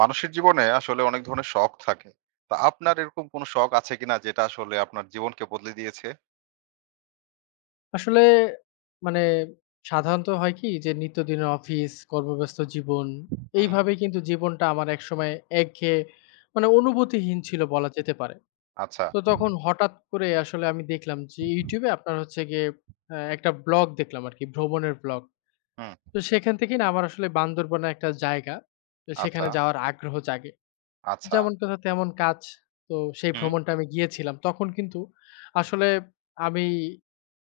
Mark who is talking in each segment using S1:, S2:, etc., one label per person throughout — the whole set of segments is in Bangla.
S1: মানুষের জীবনে আসলে অনেক ধরনের শখ থাকে। তা আপনার এরকম কোনো শখ আছে কিনা যেটা আসলে আপনার জীবনকে বদলে দিয়েছে?
S2: আসলে মানে সাধারণত হয় কি? যে নিত্যদিনের অফিস, কর্মব্যস্ত জীবন,
S1: হুম,
S2: এইভাবেই কিন্তু জীবনটা আমার একসময় একঘেয়ে মানে অনুভূতিহীন ছিল বলা যেতে পারে।
S1: আচ্ছা,
S2: তো তখন হঠাৎ করে আসলে আমি দেখলাম যে YouTube এ আপনার হচ্ছে গিয়ে একটা ব্লগ দেখলাম আরকি, ভ্রমণের ব্লগ।
S1: হুম,
S2: তো সেখান থেকেই না আমার আসলে বান্দরবনে একটা জায়গা, তো
S1: আচ্ছা,
S2: সেখানে যাওয়ার আগ্রহ জাগে।
S1: আচ্ছা,
S2: যেমন কথা তেমন কাজ। তো সেই
S1: হুম,
S2: ভ্রমণটা আমি গিয়েছিলাম। তখন কিন্তু আসলে আমি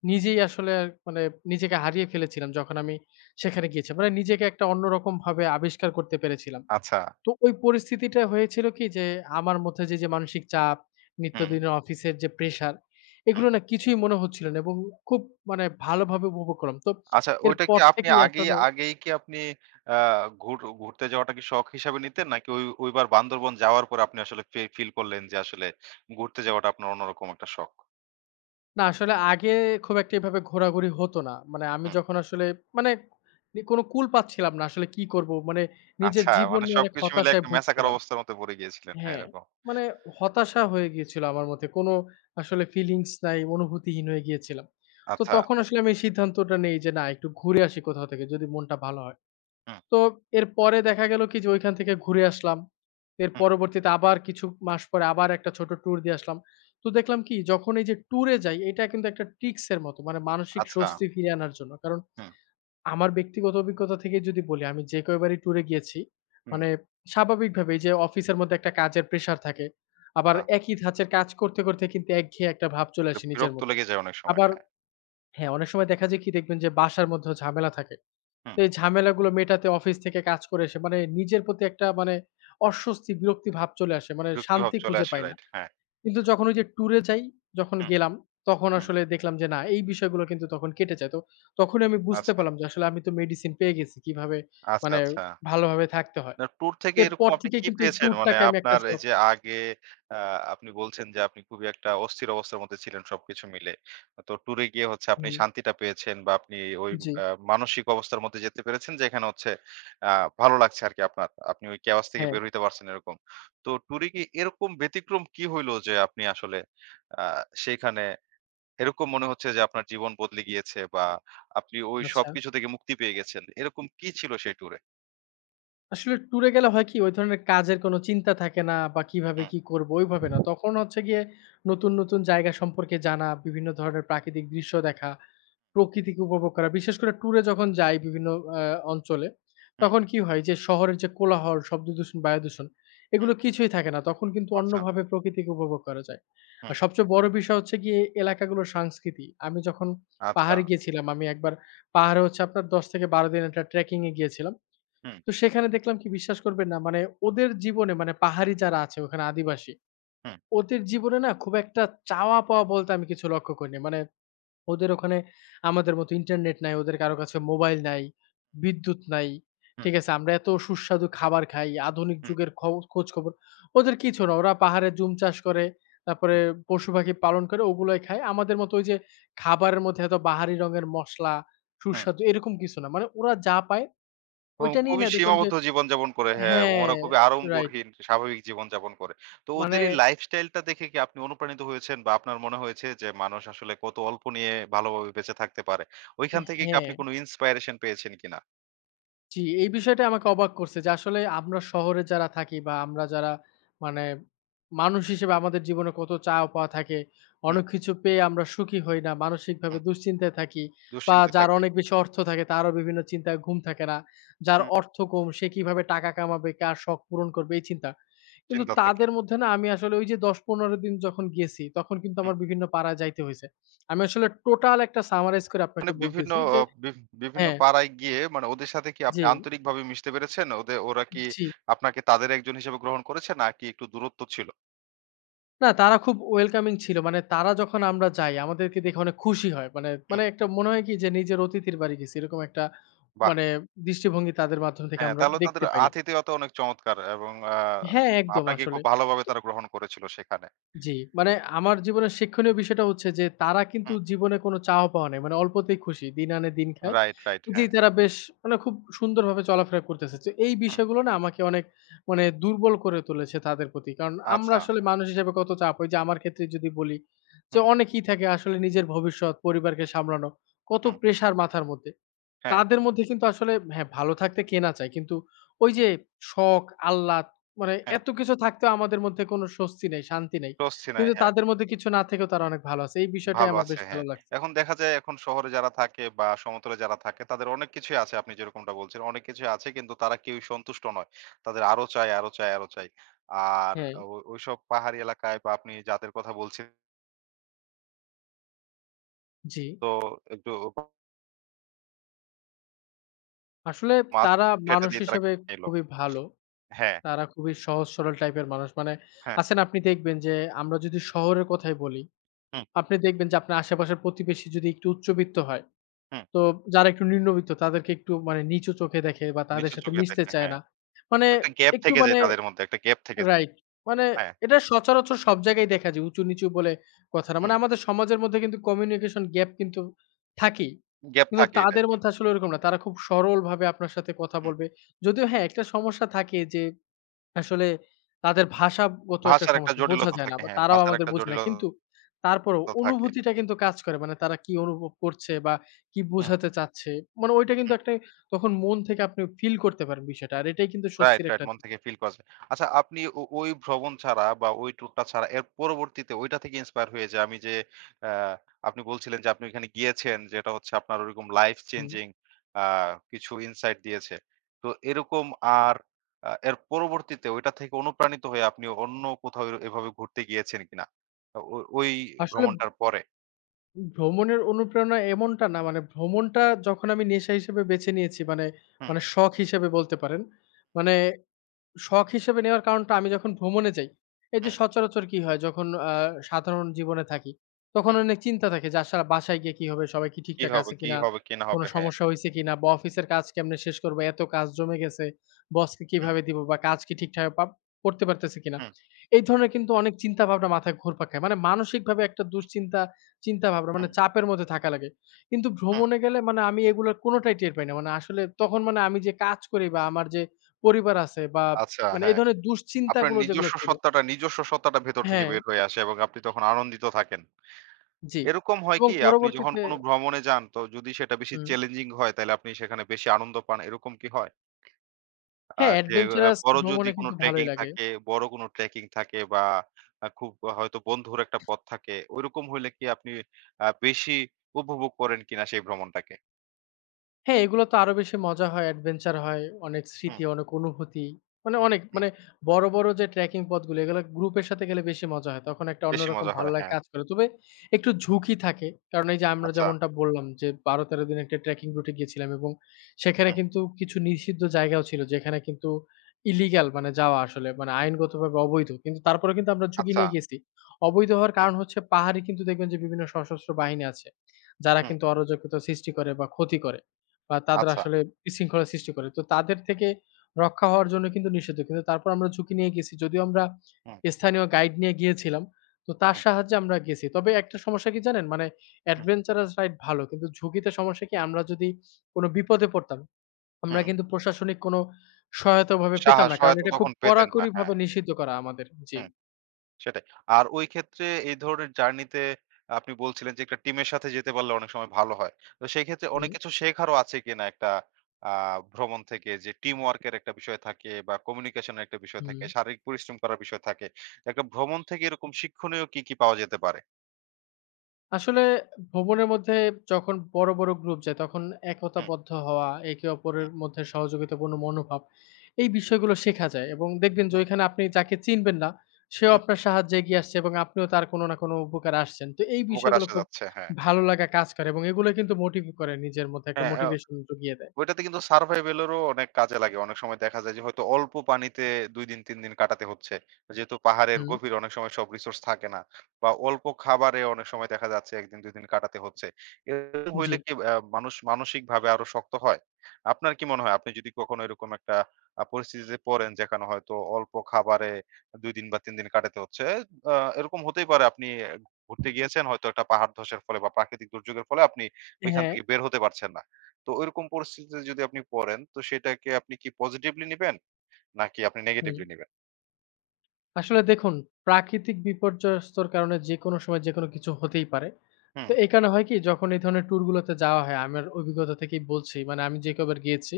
S2: নিজেই আসলে মানে নিজেকে হারিয়ে ফেলেছিলাম যখন আমি সেখানে গিয়েছি। মানে নিজেকে একটা অন্যরকমভাবে আবিষ্কার করতে পেরেছিলাম।
S1: আচ্ছা,
S2: তো ওই পরিস্থিতিটা হয়েছিল কি যে, আমার মধ্যে যে মানসিক চাপ,
S1: হুম,
S2: নিত্যদিনের অফিসের যে, প্রেশার
S1: হুম।
S2: এগুলো না কিছুই মনে হচ্ছিল না এবং খুব মানে ভালোভাবে উপভোগ করলাম। তো
S1: আচ্ছা ওইটা
S2: এরপর
S1: কি আপনি
S2: থেকেই
S1: আগেই
S2: আসলে
S1: আগেই কি আপনি আ ঘুরতে যাওয়াটা কি শখ হিসাবে নিতেন? নাকি ওইবার বান্দরবন যাওয়ার পরে আপনি আসলে ফিল করলেন যে আসলে ঘুরতে যাওয়াটা আপনার অন্যরকম একটা শখ?
S2: না আসলে আগে খুব একটা এভাবে ঘোরাঘুরি হতো না। মানে আমি
S1: হুম,
S2: যখন আসলে মানে কোনো কুল পাচ্ছিলাম না আসলে কি করব? মানে নিজের
S1: আচ্ছা
S2: জীবন
S1: মানে
S2: নিয়ে অনেক
S1: সবকিছু মিলে
S2: হতাশায়
S1: একটা মেসাকার
S2: ভুগছিলাম।
S1: অবস্থার মধ্যে পড়ে গিয়েছিলেন। হ্যাঁ,
S2: হ্যাঁ,
S1: এরকম।
S2: মানে হতাশা হয়ে গিয়েছিল আমার মধ্যে। কোনো আসলে ফিলিংস নাই, অনুভূতিহীন হয়ে গিয়েছিলাম। তো
S1: আচ্ছা,
S2: তখন আসলে আমি এই সিদ্ধান্তটা নেই যে না একটু ঘুরে আসি কোথাও থেকে যদি মনটা ভালো হয়।
S1: হুম,
S2: তো এরপরে দেখা গেল কি যে ওইখান থেকে ঘুরে আসলাম। এর
S1: হুম,
S2: পরবর্তীতে আবার কিছু মাস পরে আবার একটা ছোট ট্যুর দিয়ে আসলাম। তো দেখলাম কি যখন এই যে ট্যুরে যাই এটা কিন্তু একটা ট্রিক্স এর মতো মানে মানসিক
S1: আচ্ছা,
S2: স্বস্তি ফিরিয়ে আনার জন্য। কারণ
S1: হুম,
S2: আমার ব্যক্তিগত অভিজ্ঞতা থেকে যদি বলি, আমি যে কয়বারই ট্যুরে গিয়েছি,
S1: হুম,
S2: মানে স্বাভাবিকভাবে এই যে অফিসের মধ্যে একটা কাজের প্রেশার থাকে। আবার
S1: আ
S2: একই ধাঁচের কাজ করতে, করতে কিন্তু একঘেয়ে একটা ভাব চলে আসে নিজের
S1: বিরক্ত
S2: মধ্যে।
S1: লেগে যায় অনেক সময়।
S2: আবার
S1: হ্যাঁ।
S2: হ্যাঁ, অনেক সময় দেখা যায় কি দেখবেন যে বাসার মধ্যেও ঝামেলা থাকে।
S1: হুম।
S2: তো এই ঝামেলাগুলো মেটাতে অফিস থেকে কাজ করে এসে মানে নিজের প্রতি একটা মানে অস্বস্তি, বিরক্তি ভাব চলে আসে। মানে
S1: বিরক্তিভাব
S2: শান্তি
S1: চলে
S2: খুঁজে
S1: আসে
S2: পাই না।
S1: রাইট। হ্যাঁ।
S2: কিন্তু যখন ওই যে ট্যুরে যাই, যখন
S1: হুম,
S2: গেলাম, তখন
S1: হুম।
S2: আসলে দেখলাম যে না এই বিষয়গুলো কিন্তু তখন কেটে যায়। তো তখনই আমি বুঝতে
S1: আচ্ছা,
S2: পারলাম যে আসলে আমি তো মেডিসিন পেয়ে গেছি। কিভাবে
S1: আচ্ছা,
S2: মানে
S1: আচ্ছা।
S2: ভালোভাবে থাকতে হয়।
S1: না ট্যুর
S2: তো
S1: থেকে এরকম
S2: এরপর
S1: আপনি
S2: থেকে
S1: কি
S2: কিন্তু এই
S1: পেয়েছেন? মানে
S2: ট্যুরটাকে আমি একটা
S1: আপনার এই
S2: শখ
S1: যে আগে আ আপনি বলছেন যে আপনি খুবই একটা অস্থির অবস্থার মধ্যে ছিলেন সবকিছু মিলে। তো ট্যুরে গিয়ে হচ্ছে আপনি
S2: হুম,
S1: শান্তিটা পেয়েছেন বা আপনি ওই
S2: জি,
S1: আ মানসিক অবস্থার মধ্যে যেতে পেরেছেন যেখানে হচ্ছে আ ভালো লাগছে আরকি আপনার। আপনি ওই chaos থেকে
S2: হ্যাঁ,
S1: বের হইতে পারছেন এরকম। তো ট্যুরে গিয়ে এরকম ব্যতিক্রম কি হইলো যে আপনি আসলে আ সেইখানে এরকম মনে হচ্ছে যে আপনার জীবন বদলে গিয়েছে বা আপনি ওই
S2: আচ্ছা।
S1: সবকিছু থেকে মুক্তি পেয়ে গেছেন। এরকম কি ছিল সেই ট্যুরে?
S2: আসলে ট্যুরে গেলে হয় কি? ওই ধরনের কাজের কোনো চিন্তা থাকে না বা কিভাবে
S1: হুম,
S2: কি করব ওইভাবে না। তখন হচ্ছে গিয়ে নতুন, নতুন জায়গা সম্পর্কে জানা, বিভিন্ন ধরনের প্রাকৃতিক দৃশ্য দেখা, প্রকৃতিকে উপভোগ করা। বিশেষ করে ট্যুরে যখন যাই বিভিন্ন আ অঞ্চলে,
S1: হুম,
S2: তখন কি হয় যে শহরের যে কোলাহল, শব্দদূষণ, বায়ুদূষণ
S1: হুম।
S2: এগুলো কিছুই থাকে না। তখন কিন্তু
S1: আচ্ছা,
S2: অন্যভাবে প্রকৃতিকে উপভোগ করা যায়।
S1: হুম,
S2: আর সবচেয়ে বড় বিষয় হচ্ছে গিয়ে এলাকাগুলোর সংস্কৃতি। আমি যখন
S1: আচ্ছা।
S2: পাহাড়ে গিয়েছিলাম, আমি একবার পাহাড়ে হচ্ছে আপনার ১০ থেকে ১২ দিন একটা ট্রেকিং এ গিয়েছিলাম।
S1: হুম,
S2: তো সেখানে দেখলাম কি বিশ্বাস করবেন না মানে ওদের জীবনে মানে পাহাড়ি যারা আছে ওখানে আদিবাসী,
S1: হুম,
S2: ওদের জীবনে না খুব একটা চাওয়া পাওয়া বলতে আমি কিছু লক্ষ্য করিনি। মানে ওদের ওখানে আমাদের মতো ইন্টারনেট নাই, ওদের কারো কাছে মোবাইল নাই, বিদ্যুৎ নাই।
S1: হুম,
S2: ঠিক আছে? আমরা এত সুস্বাদু খাবার খাই, আধুনিক
S1: হুম,
S2: যুগের খব খোঁজখবর। ওদের কিছু না। ওরা পাহাড়ে জুম চাষ করে, তারপরে
S1: হুম,
S2: পশু-পাখি পালন করে ওগুলাই খায়। আমাদের মতো ওই যে খাবারের মধ্যে এত বাহারি রঙের মসলা,
S1: হুম।
S2: সুস্বাদু এরকম কিছু না। মানে ওরা যা পায়
S1: এবং
S2: ওইটা নিয়েই
S1: খুবই
S2: না দেখলাম যে
S1: সীমাবদ্ধ জীবনযাপন করে হ্যাঁ, এবং
S2: হ্যাঁ,
S1: ওরা খুবই
S2: রাইট।
S1: আড়ম্বরহীন স্বাভাবিক জীবনযাপন করে। তো ওদের
S2: মানে
S1: এই লাইফস্টাইলটা দেখে কি আপনি অনুপ্রাণিত হয়েছেন বা আপনার মনে হয়েছে যে মানুষ আসলে কত অল্প নিয়ে ভালোভাবে বেঁচে থাকতে পারে? ওইখান থেকে কি আপনি
S2: হ্যাঁ।
S1: কোনো ইন্সপায়ারেশন পেয়েছেন কিনা?
S2: জি, এই বিষয়টা আমাকে অবাক করছে যে আসলে আমরা শহরে যারা থাকি বা আমরা যারা মানে মানুষ হিসেবে আমাদের জীবনে কত চাওয়া পাওয়া থাকে।
S1: হুম,
S2: অনেক কিছু পেয়ে আমরা সুখী হই না। মানসিকভাবে
S1: হুম।
S2: দুশ্চিন্তায় থাকি বা
S1: দুশ্চিন্তায়
S2: যার
S1: থাকি।
S2: অনেক বেশি অর্থ থাকে তারও বিভিন্ন চিন্তায় ঘুম থাকে না। যার
S1: হুম,
S2: অর্থ কম সে কিভাবে টাকা কামাবে, কার শখ পূরণ করবে এই চিন্তা। কিন্তু
S1: চিন্তা থাকে।
S2: তাদের মধ্যে না আমি আসলে ওই যে ১০-১৫ দিন যখন গেছি তখন কিন্তু
S1: হুম।
S2: আমার বিভিন্ন পাড়ায় যাইতে হইছে। আমি আসলে টোটাল একটা সামারাইজ করে
S1: মানে
S2: আপনাকে
S1: বিভিন্ন
S2: বলতেছি
S1: অ
S2: যে
S1: বিভ বিভিন্ন
S2: হ্যাঁ,
S1: পাড়ায় গিয়ে মানে ওদের সাথে কি আপনি
S2: জি,
S1: আন্তরিকভাবে মিশতে পেরেছেন? ওরা কি
S2: জি।
S1: আপনাকে তাদের একজন হিসেবে গ্রহণ করেছে নাকি একটু দূরত্ব ছিল?
S2: না, তারা খুব ওয়েলকামিং ছিল। মানে তারা যখন আমরা যাই, আমাদেরকে দেখে অনেক খুশি হয়। মানে,
S1: হুম,
S2: মানে একটা মনে হয় কি যে নিজের অতিথির বাড়ি গেছি। এরকম একটা
S1: বাহ!
S2: মানে দৃষ্টিভঙ্গি তাদের মাধ্যম থেকে
S1: হ্যাঁ,
S2: আমরা
S1: তাহলে তাদের
S2: দেখতে পাইলাম।
S1: আতিথেয়তা অনেক চমৎকার এবং
S2: হ্যাঁ, একদম
S1: আপনাকে
S2: আসলে।
S1: খুব ভালোভাবে তারা গ্রহণ করেছিল সেখানে।
S2: জি, মানে আমার জীবনের শিক্ষণীয় বিষয়টা হচ্ছে যে, তারা কিন্তু
S1: হুম,
S2: জীবনে কোনো চাওয়া পাওয়া নাই। মানে অল্পতেই খুশি। দিন আনে দিন খায়।
S1: Right, right.
S2: জি,
S1: হ্যাঁ,
S2: তারা বেশ মানে খুব সুন্দরভাবে চলাফেরা করতেছে। তো এই
S1: হুম,
S2: বিষয়গুলো না আমাকে অনেক দুর্বল করে তুলেছে তাদের প্রতি। কারণ আমরা
S1: আচ্ছা।
S2: আসলে মানুষ হিসেবে কত চাপ ওই যে আমার ক্ষেত্রে যদি বলি যে,
S1: হুম,
S2: অনেকেই থাকে আসলে নিজের ভবিষ্যৎ, পরিবারকে সামলানো, কত
S1: হুম।
S2: প্রেশার মাথার মধ্যে।
S1: হ্যাঁ,
S2: তাদের মধ্যে কিন্তু আসলে হ্যাঁ, ভালো থাকতে কে না চায়? কিন্তু ওই যে শখ, আহ্লাদ মানে
S1: হ্যাঁ।
S2: এত কিছু থাকতেও আমাদের মধ্যে কোনো স্বস্তি নেই, শান্তি নেই।
S1: স্বস্তি নাই,
S2: কিন্তু
S1: হ্যাঁ।
S2: তাদের মধ্যে কিছু না থেকেও তারা অনেক ভালো আছে। এই বিষয়টাই
S1: ভালো
S2: আমার
S1: আছে,
S2: বেশ
S1: হ্যাঁ।
S2: ভালো লাগছে।
S1: এখন দেখা যায় এখন শহরে যারা থাকে বা সমতলে যারা থাকে তাদের অনেক কিছুই আছে আপনি যেরকমটা বলছিলেন। অনেক কিছুই আছে কিন্তু তারা কেউই সন্তুষ্ট নয়। তাদের আরো চাই, আরো চাই, আরো চাই। আর
S2: হ্যাঁ,
S1: ওইসব পাহাড়ি এলাকায় বা আপনি যাদের কথা বলছিলেন
S2: জি।
S1: তো একটু
S2: আসলে
S1: মাছ
S2: তারা
S1: সেটা
S2: মানুষ
S1: দিয়ে তারা
S2: হিসেবে
S1: এলো।
S2: খুবই ভালো।
S1: হ্যাঁ,
S2: তারা খুবই সহজ সরল টাইপের মানুষ। মানে
S1: হ্যাঁ,
S2: আছেন আপনি দেখবেন যে আমরা যদি শহরের কথাই বলি,
S1: হুম,
S2: আপনি দেখবেন যে আপনার আশেপাশের প্রতিবেশী যদি একটু উচ্চবিত্ত হয়
S1: হুম।
S2: তো যারা একটু নিম্নবিত্ত তাদেরকে একটু মানে নিচু চোখে দেখে বা তাদের
S1: নিচু
S2: সাথে
S1: চোখে
S2: মিশতে
S1: দেখে,
S2: চায়
S1: হ্যাঁ।
S2: না। মানে
S1: একটা গ্যাপ
S2: একটু
S1: থেকে যায়
S2: মানে
S1: তাদের মধ্যে, একটা গ্যাপ থেকে যায়।
S2: রাইট। মানে
S1: হ্যাঁ,
S2: এটা সচরাচর সব জায়গায় দেখা যায় উঁচু-নিচু বলে কথা না।
S1: হুম।
S2: মানে আমাদের সমাজের মধ্যে কিন্তু কমিউনিকেশন গ্যাপ কিন্তু থাকেই।
S1: গ্যাপ
S2: কিন্তু
S1: থাকে এটা।
S2: তাদের মধ্যে আসলে ওরকম না। তারা খুব সরলভাবে আপনার সাথে কথা
S1: হুম।
S2: বলবে। যদিও হ্যাঁ, একটা সমস্যা থাকে যে আসলে তাদের ভাষাগত একটা
S1: ভাষার একটা
S2: সমস্যা বোঝা
S1: জটিলতা
S2: যায় না
S1: থাকে,
S2: বা
S1: হ্যাঁ।
S2: তারাও
S1: ভাষার
S2: আমাদের
S1: একটা
S2: বোঝে না।
S1: জটিলতা
S2: কিন্তু তারপরেও
S1: থাকে।
S2: অনুভূতিটা কিন্তু কাজ করে। মানে তারা কি অনুভব করছে বা কি
S1: হুম,
S2: বোঝাতে চাচ্ছে। মানে ওইটা কিন্তু
S1: হুম।
S2: একটা তখন মন থেকে আপনি ফিল করতে পারেন বিষয়টা। আর এটাই কিন্তু
S1: রাইট,
S2: স্বস্তির
S1: রাইট।
S2: একটা
S1: মন
S2: দিক।
S1: থেকে ফিল করা যায়। আচ্ছা আপনি ওই ভ্রমণ ছাড়া বা ওই ট্যুরটা ছাড়া এর পরবর্তীতে ওইটা থেকে ইন্সপায়ার হয়ে যে আমি যে আ আপনি বলছিলেন যে আপনি ওইখানে গিয়েছেন যেটা হচ্ছে আপনার ওরকম লাইফ
S2: হুম।
S1: চেঞ্জিং আ কিছু ইনসাইট দিয়েছে। তো এরকম আর এর পরবর্তীতে ওইটা থেকে অনুপ্রাণিত হয়ে আপনি অন্য কোথাও এর এভাবে ঘুরতে গিয়েছেন কিনা? আ ও ওই
S2: আসলে
S1: ভ্রমণটার পরে?
S2: ভ্রমণের অনুপ্রেরণা এমনটা না মানে ভ্রমণটা যখন আমি নেশা হিসেবে বেছে নিয়েছি মানে,
S1: হুম,
S2: মানে শখ হিসেবে বলতে পারেন। মানে শখ হিসেবে নেওয়ার কারণটা আমি যখন ভ্রমণে যাই, এই যে
S1: হুম,
S2: সচরাচর কি হয় যখন সাধারণ জীবনে থাকি, তখন
S1: হুম।
S2: অনেক চিন্তা থাকে যে আসলে বাসায় গিয়ে কি হবে? সবাই কি
S1: কি
S2: ঠিকঠাক
S1: হবে,
S2: আছে
S1: কি
S2: কিনা?
S1: হবে, কি না
S2: কোনো
S1: হবে? হ্যাঁ।
S2: সমস্যা হইছে কিনা? বা অফিসের কাজ কেমনে শেষ করব? এত কাজ জমে গেছে। বসকে
S1: হুম,
S2: কিভাবে দিব? বা কাজ কি ঠিকঠাক পাব করতে পারতেছি কিনা?
S1: হুম,
S2: এই ধরনের কিন্তু অনেক চিন্তা ভাবনা মাথায় ঘুরপাক খায়। মানে মানসিকভাবে একটা দুশ্চিন্তা, চিন্তা ভাবনা মানে
S1: হুম,
S2: চাপের মধ্যে থাকা লাগে। কিন্তু
S1: হুম।
S2: ভ্রমণে গেলে মানে আমি এগুলোর কোনটাই টের পাই না। মানে আসলে তখন মানে আমি যে কাজ করি বা আমার যে পরিবার আছে বা
S1: আচ্ছা,
S2: মানে এই
S1: হ্যাঁ।
S2: ধরনের
S1: আপনার
S2: দুশ্চিন্তাগুলো যেগুলো
S1: নিজস্ব
S2: ছিল
S1: সত্তাটা নিজস্ব সত্তাটা ভেতর থেকে
S2: হ্যাঁ,
S1: বের হয়ে আসে এবং আপনি তখন আনন্দিত থাকেন।
S2: জি।
S1: এরকম হয়
S2: এবং
S1: কি আপনি যখন
S2: পরবর্তীতে
S1: কোনো ভ্রমণে যান তো যদি সেটা বেশি
S2: হুম,
S1: চ্যালেঞ্জিং হয় তাইলে আপনি সেখানে বেশি আনন্দ পান এরকম কি হয়? আ
S2: হ্যাঁ,
S1: যে আ
S2: অ্যাডভেঞ্চারাস
S1: বড় যদি
S2: ভ্রমণে
S1: কোনো
S2: কিন্তু
S1: ট্রেকিং
S2: ভালোই লাগে।
S1: থাকে বড় কোনো ট্রেকিং থাকে বা খুব হয়তো বন্ধুর একটা পথ থাকে ঐরকম হইলে কি আপনি বেশি উপভোগ করেন কিনা সেই ভ্রমণটাকে?
S2: হ্যাঁ, এগুলো তো আরো বেশি মজা হয়, অ্যাডভেঞ্চার হয়, অনেক
S1: হুম,
S2: স্মৃতি, অনেক অনুভূতি। মানে অনেক
S1: হুম।
S2: মানে বড়, বড় যে ট্রেকিং পথগুলো এগুলো গ্রুপের সাথে গেলে বেশি মজা হয়। তখন একটা
S1: বেশি
S2: অন্যরকম
S1: মজা
S2: ভালো
S1: হয়,
S2: লাগা
S1: হ্যাঁ।
S2: কাজ করে। তবে একটু
S1: হুম,
S2: ঝুঁকি থাকে। কারণ এই যে আমরা
S1: আচ্ছা,
S2: যেমনটা বললাম যে ১২-১৩ দিন একটা ট্রেকিং রুটে গিয়েছিলাম এবং সেখানে
S1: হুম,
S2: কিন্তু কিছু নিষিদ্ধ জায়গাও ছিল যেখানে কিন্তু ইলিগাল মানে যাওয়া আসলে মানে আইনগতভাবে অবৈধ। কিন্তু তারপরেও কিন্তু আমরা ঝুঁকি
S1: আচ্ছা,
S2: নিয়ে গেছি। অবৈধ হওয়ার
S1: হুম,
S2: কারণ হচ্ছে পাহাড়ে কিন্তু দেখবেন যে বিভিন্ন সশস্ত্র বাহিনী আছে। যারা
S1: হুম,
S2: কিন্তু অরাজকতা সৃষ্টি করে বা ক্ষতি করে। বা তাদের
S1: আচ্ছা,
S2: আসলে বিশৃঙ্খলা সৃষ্টি করে। তো তাদের থেকে রক্ষা হওয়ার জন্য কিন্তু নিষিদ্ধ। কিন্তু তারপর আমরা ঝুঁকি নিয়ে গেছি। যদিও আমরা
S1: হুম,
S2: স্থানীয় গাইড নিয়ে গিয়েছিলাম। তো তার
S1: হুম,
S2: সাহায্যে আমরা গেছি। তবে একটা সমস্যা কি জানেন? মানে
S1: হুম,
S2: অ্যাডভেঞ্চারাস রাইড ভালো। কিন্তু ঝুঁকিতে সমস্যা কি? আমরা যদি কোন বিপদে পড়তাম, আমরা
S1: হুম।
S2: কিন্তু প্রশাসনিক কোন সহায়তা ওভাবে
S1: সাহা
S2: পেতাম না। কারণ
S1: সহায়তা
S2: এটা খুব
S1: তখন পেতেন না।
S2: কড়াকড়িভাবে
S1: হ্যাঁ,
S2: নিষিদ্ধ করা আমাদের। জি।
S1: হুম, সেটাই। আর ওই ক্ষেত্রে এই ধরনের জার্নিতে আপনি বলছিলেন যে একটা টিমের সাথে যেতে পারলে অনেক সময় ভালো হয়। তো সেই ক্ষেত্রে
S2: হুম,
S1: অনেক কিছু শেখারও আছে কিনা একটা আ ভ্রমণ থেকে যে টিম ওয়ার্ক এর একটা বিষয় থাকে বা কমিউনিকেশন এর একটা বিষয়
S2: হুম।
S1: থাকে, শারীরিক পরিশ্রম করার বিষয় থাকে। একটা ভ্রমণ থেকে এরকম শিক্ষণীয় কি, কি পাওয়া যেতে পারে?
S2: আসলে ভ্রমণের মধ্যে যখন বড়, বড় গ্রুপ যায় তখন
S1: হুম,
S2: একতাবদ্ধ হওয়া, একে
S1: হুম,
S2: অপরের মধ্যে সহযোগিতাপূর্ণ মনোভাব, এই বিষয়গুলো শেখা যায় এবং দেখবেন যে
S1: হুম,
S2: ওইখানে আপনি যাকে চিনবেন না, সেও
S1: হুম,
S2: আপনার সাহায্যে এগিয়ে আসছে এবং আপনিও তার কোনো না কোনো উপকারে আসছেন। তো এই
S1: উপকার
S2: বিষয়গুলো
S1: আসা
S2: খুব
S1: যাচ্ছে। হ্যাঁ,
S2: ভালো লাগা কাজ করে এবং এগুলো কিন্তু মোটিভ করে নিজের মধ্যে একটা
S1: হ্যাঁ,
S2: মোটিভেশন জুগিয়ে দেয়।
S1: ওইটাতে কিন্তু সারভাইভাল এরও অনেক কাজে লাগে। অনেক সময় দেখা যায় যে হয়তো অল্প পানিতে ২ দিন ৩ দিন কাটাতে হচ্ছে। যেহেতু পাহাড়ের
S2: হুম,
S1: গভীরে অনেক সময় সব রিসোর্স থাকে না। বা অল্প খাবারে অনেক সময় দেখা যাচ্ছে ১ দিন ২ দিন কাটাতে হচ্ছে। এরকম
S2: জি।
S1: হইলে কি মানুষ মানসিকভাবে আরো শক্ত হয়? আপনার কি মনে হয়? আপনি যদি কখনো এরকম একটা পরিস্থিতিতে পড়েন যেখানে হয়তো অল্প খাবারে ২ দিন বা ৩ দিন কাটাতে হচ্ছে। এরকম হতেই পারে আপনি ঘুরতে গিয়েছেন হয়তো একটা পাহাড় ধসের ফলে বা প্রাকৃতিক দুর্যোগের ফলে আপনি ওইখান
S2: হ্যাঁ,
S1: থেকে বের হতে পারছেন না। তো ঐরকম পরিস্থিতিতে যদি আপনি পড়েন, তো সেটাকে আপনি কি পজিটিভলি নিবেন? নাকি আপনি
S2: হুম।
S1: নেগেটিভলি নিবেন?
S2: আসলে দেখুন, প্রাকৃতিক বিপর্যস্তর কারণে যেকোনো সময় যেকোনো কিছু হতেই পারে।
S1: হুম,
S2: তো এই কারণে হয় কি? যখন এই ধরনের ট্যুর গুলোতে যাওয়া হয়, আমার অভিজ্ঞতা থেকেই বলছি। মানে আমি যে কবার গিয়েছি।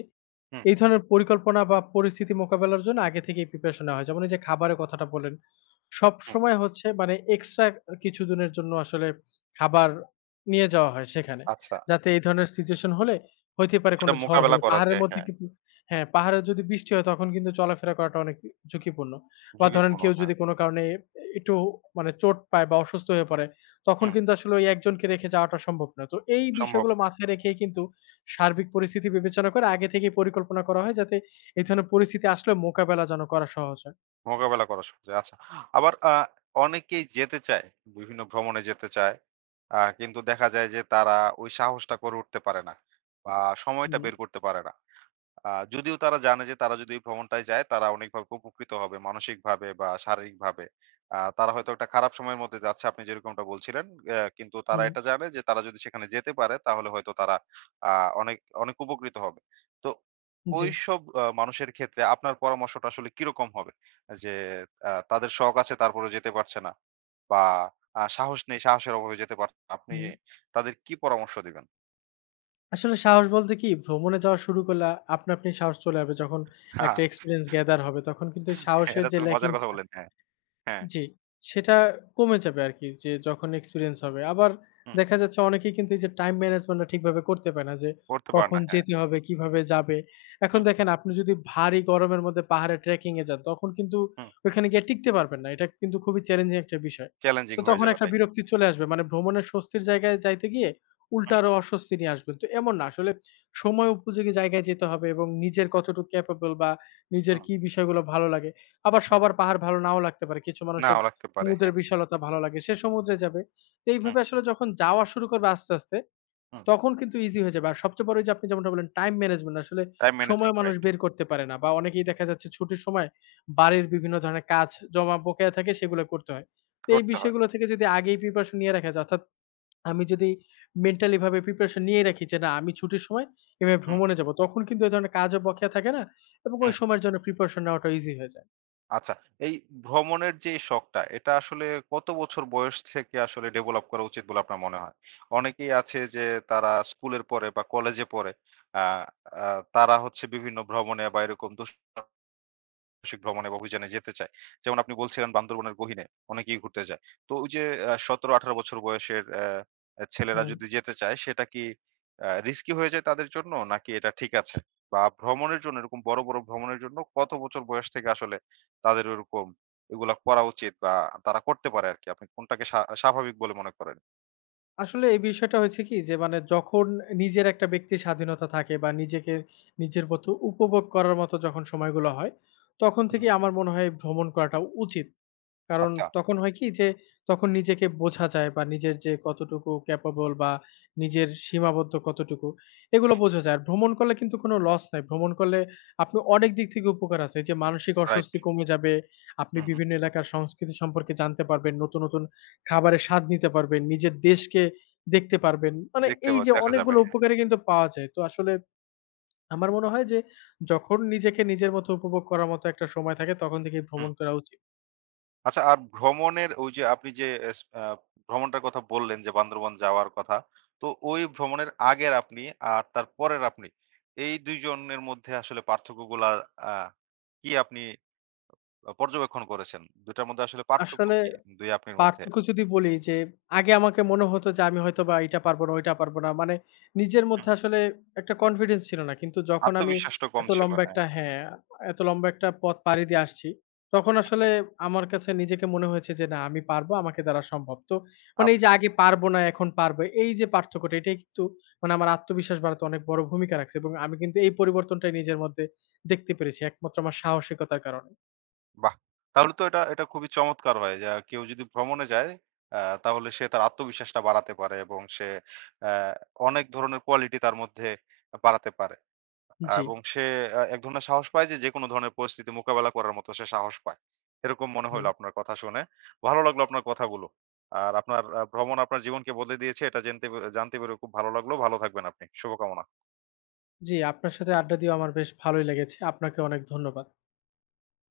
S1: হুম,
S2: এই ধরনের পরিকল্পনা বা পরিস্থিতি মোকাবেলার জন্য আগে থেকেই প্রিপারেশন নেওয়া হয়। যেমন এই যে খাবারের কথাটা বললেন,
S1: হুম।
S2: সবসময় হচ্ছে মানে এক্সট্রা কিছুদিনের জন্য আসলে খাবার নিয়ে যাওয়া হয় সেখানে।
S1: আচ্ছা।
S2: যাতে এই ধরনের সিচুয়েশন হলে হইতে পারে
S1: এটা
S2: কোনো ঝড়
S1: মোকাবেলা
S2: হলে
S1: করা
S2: পাহাড়ের
S1: যায়,
S2: মধ্যে
S1: হ্যাঁ।
S2: কিন্তু হ্যাঁ, পাহাড়ে যদি বৃষ্টি হয় তখন কিন্তু চলাফেরা করাটা অনেক ঝুঁকিপূর্ণ। বা ধরেন
S1: ঝুঁকিপূর্ণ,
S2: কেউ
S1: হ্যাঁ।
S2: যদি কোনো কারণে একটু মানে চোট পায় বা অসুস্থ হয়ে পড়ে, তখন
S1: হুম,
S2: কিন্তু আসলে ওই একজনকে রেখে যাওয়াটা সম্ভব নয়। তো এই
S1: সম্ভব
S2: বিষয়গুলো
S1: না।
S2: মাথায় রেখেই কিন্তু সার্বিক পরিস্থিতি বিবেচনা করে আগে থেকেই পরিকল্পনা করা হয় যাতে এই ধরনের পরিস্থিতি আসলে মোকাবেলা যেন করা সহজ হয়।
S1: মোকাবেলা করা সহজ। আচ্ছা। আবার অনেকেই যেতে চায়, বিভিন্ন ভ্রমণে যেতে চায়। কিন্তু দেখা যায় যে তারা ওই সাহসটা করে উঠতে পারে না বা সময়টা
S2: হুম,
S1: বের করতে পারে না। যদিও তারা জানে যে তারা যদি এই ভ্রমণটায় যায় তারা অনেকভাবে উপকৃত হবে মানসিকভাবে বা শারীরিকভাবে। তারা হয়তো একটা খারাপ সময়ের মধ্যে যাচ্ছে আপনি যেরকমটা বলছিলেন। কিন্তু তারা
S2: হুম,
S1: এটা জানে যে তারা যদি সেখানে যেতে পারে তাহলে হয়তো তারা আ অনেক, অনেক উপকৃত হবে। তো
S2: জি,
S1: ওইসব মানুষের ক্ষেত্রে আপনার পরামর্শটা আসলে কিরকম হবে? যে তাদের শখ আছে তারপরেও যেতে পারছে না বা সাহস নেই, সাহসের অভাবে যেতে পারছে না। আপনি
S2: হুম।
S1: তাদের কি পরামর্শ দিবেন?
S2: আসলে সাহস বলতে কি ভ্রমণে যাওয়া শুরু করলে আপনা আপনি সাহস চলে যাবে। যখন একটা এক্সপেরিয়েন্স গ্যাদার হবে তখন কিন্তু এই সাহসের
S1: এটা
S2: যে
S1: তো মজার
S2: ল্যাকিংস
S1: কথা
S2: টা
S1: বললেন। হ্যাঁ, হ্যাঁ।
S2: জি, সেটা কমে যাবে আরকি যে যখন এক্সপেরিয়েন্স হবে। আবার
S1: হুম।
S2: দেখা যাচ্ছে অনেকেই কিন্তু এই যে টাইম ম্যানেজমেন্টটা ঠিকভাবে করতে পারে না যে
S1: করতে পারে
S2: কখন
S1: না। হ্যাঁ,
S2: যেতে হবে, কিভাবে যাবে। এখন
S1: হুম,
S2: দেখেন আপনি যদি ভারী গরমের মধ্যে পাহাড়ে ট্রেকিং এ যান তখন কিন্তু
S1: হুম।
S2: ওইখানে গিয়ে টিকতে পারবেন না। এটা কিন্তু খুবই চ্যালেঞ্জিং একটা বিষয়।
S1: চ্যালেঞ্জিং
S2: তো
S1: হয়ে
S2: তখন
S1: যাবে।
S2: একটা
S1: রাইট।
S2: বিরক্তি চলে আসবে। মানে ভ্রমণের স্বস্তির জায়গায় যাইতে গিয়ে উল্টা
S1: হুম,
S2: আরো অস্বস্তি নিয়ে আসবেন। তো এমন না আসলে সময় উপযোগী জায়গায় যেতে হবে এবং নিজের কতটুকু ক্যাপেবল বা নিজের
S1: হুম,
S2: কি বিষয়গুলো ভালো লাগে আবার
S1: হুম।
S2: সবার পাহাড় ভালো নাও লাগতে পারে। কিছু মানুষের
S1: নাও লাগতে পারে।
S2: সমুদ্রের
S1: হ্যাঁ,
S2: বিশালতা ভালো লাগে। সে সমুদ্রে যাবে। তো
S1: হুম,
S2: এইভাবে আসলে যখন যাওয়া শুরু করবে আস্তে, আস্তে
S1: হুম।
S2: তখন কিন্তু ইজি হয়ে যাবে। আর সবচেয়ে বড় ওইযে আপনি যেমনটা বললেন টাইম ম্যানেজমেন্ট আসলে
S1: টাইম
S2: সময়
S1: ম্যানেজমেন্ট
S2: মানুষ
S1: রাইট।
S2: বের করতে পারে না। বা অনেকেই দেখা যাচ্ছে ছুটির সময়
S1: হুম,
S2: বাড়ির বিভিন্ন ধরনের কাজ জমা বকেয়া থাকে সেগুলো করতে হয়। তো এই
S1: করতে হয়।
S2: বিষয়গুলো থেকে যদি আগেই প্রিপারেশন নিয়ে রাখা যায় অর্থাৎ আমি যদি মেন্টালি ভাবে প্রিপারেশন নিয়ে রাখি যে না আমি ছুটির সময় এভাবে
S1: হুম,
S2: ভ্রমণে যাবো। তখন কিন্তু এই ধরনের কাজও বকেয়া থাকে না এবং
S1: হুম।
S2: ওই সময়ের জন্য প্রিপারেশন নেওয়াটা ইজি হয়ে যায়।
S1: আচ্ছা এই ভ্রমণের যে শখটা এটা আসলে কত বছর বয়স থেকে আসলে ডেভেলপ করা উচিত বলে আপনার মনে হয়? অনেকেই আছে যে তারা স্কুলের পরে বা কলেজে পড়ে আ আ তারা হচ্ছে বিভিন্ন ভ্রমণে বা এরকম সাহসিক ভ্রমণে বা অভিযানে যেতে চায়। যেমন আপনি বলছিলেন বান্দরবনের গহীনে অনেকেই ঘুরতে যায়। তো ওই যে ১৭-১৮ বছর বয়সের অ্যা অ্যা ছেলেরা
S2: হুম।
S1: যদি যেতে চায় সেটা কি রিস্কি হয়ে যায় তাদের জন্য নাকি এটা ঠিক আছে? বা ভ্রমণের জন্য এরকম বড়, বড় ভ্রমণের জন্য কত বছর বয়স থেকে আসলে তাদের ওরকম এগুলা করা উচিত বা তারা করতে পারে আরকি? আপনি কোনটাকে স্বাভাবিক বলে মনে করেন?
S2: আসলে এই বিষয়টা হয়েছে কি যে মানে যখন নিজের একটা ব্যক্তির স্বাধীনতা থাকে বা নিজেকে নিজের মতো উপভোগ করার মতো যখন সময়গুলো হয়, তখন
S1: হুম,
S2: থেকেই আমার মনে হয় ভ্রমণ করাটা উচিত। কারণ
S1: আচ্ছা।
S2: তখন হয় কি যে, তখন নিজেকে বোঝা যায় বা নিজের যে কতটুকু ক্যাপাবল বা নিজের সীমাবদ্ধ কতটুকু, এগুলো বোঝা যায়। আর ভ্রমণ করলে কিন্তু কোনো লস নাই। ভ্রমণ করলে আপনি অনেক দিক থেকে উপকার আছে। এই যে মানসিক
S1: রাইট।
S2: অস্বস্তি কমে যাবে, আপনি
S1: হুম,
S2: বিভিন্ন এলাকার সংস্কৃতি সম্পর্কে জানতে পারবেন, নতুন, নতুন খাবারের স্বাদ নিতে পারবেন, নিজের দেশকে দেখতে পারবেন। মানে
S1: দেখতে
S2: এই
S1: বা
S2: যে
S1: দেখা যাবে।
S2: অনেকগুলো
S1: হ্যাঁ।
S2: উপকারই কিন্তু পাওয়া যায়। তো আসলে আমার মনে হয় যে, যখন নিজেকে নিজের মতো উপভোগ করার মতো একটা সময় থাকে তখন থেকেই
S1: হুম।
S2: ভ্রমণ করা উচিত।
S1: আচ্ছা আর ভ্রমণের ওই যে আপনি যে এস আ ভ্রমণটার কথা বললেন যে বান্দরবন যাওয়ার কথা। তো ওই ভ্রমণের আগের আপনি আর তারপরের আপনি এই ২ জনের মধ্যে আসলে পার্থক্যগুলা আ কি আপনি পর্যবেক্ষণ করেছেন? ২ টার মধ্যে আসলে পার্থক্য
S2: আসলে
S1: কি ২ আপনার মধ্যে?
S2: পার্থক্য যদি বলি যে, আগে আমাকে মনে হতো যে আমি হয়তোবা এইটা পারবো না, ওইটা পারবো না। মানে নিজের
S1: হুম,
S2: মধ্যে আসলে একটা কনফিডেন্স ছিল না। কিন্তু যখন আমি
S1: আত্মবিশ্বাসটা কম
S2: এত
S1: ছিল,
S2: লম্বা
S1: হ্যাঁ।
S2: একটা হ্যাঁ, এত লম্বা একটা পথ পাড়ি দিয়ে আসছি, তখন আসলে আমার কাছে নিজেকে মনে হয়েছে যে, "না আমি পারবো, আমাকে দ্বারা সম্ভব।" তো মানে এই যে
S1: আচ্ছা,
S2: আগে পারবো না, এখন পারবো। এই যে পার্থক্যটা এটাই কিন্তু মানে আমার আত্মবিশ্বাস বাড়াতে অনেক বড় ভূমিকা রাখছে এবং আমি কিন্তু এই পরিবর্তনটাই নিজের মধ্যে দেখতে পেরেছি একমাত্র আমার সাহসিকতার কারণে।
S1: বাহ! তাহলে তো এটা এটা খুবই চমৎকার হয় যে কেউ যদি ভ্রমণে যায় আ তাহলে সে তার আত্মবিশ্বাসটা বাড়াতে পারে এবং সে অ্যা অনেক ধরনের কোয়ালিটি তার মধ্যে বাড়াতে পারে।
S2: জি,
S1: এবং সে এক ধরনের সাহস পায় যে, যেকোনো ধরনের পরিস্থিতি মোকাবেলা করার মতো সে সাহস পায়। এরকম মনে হইলো
S2: হুম।
S1: আপনার কথা শুনে। ভালো লাগলো আপনার কথাগুলো। আর আপনার ভ্রমণ আপনার জীবনকে বদলে দিয়েছে এটা জানতে পেরে খুব ভালো লাগলো। ভালো থাকবেন আপনি। শুভকামনা।
S2: জি, আপনার সাথে আড্ডা দিয়েও আমার বেশ ভালোই লেগেছে। আপনাকে অনেক ধন্যবাদ।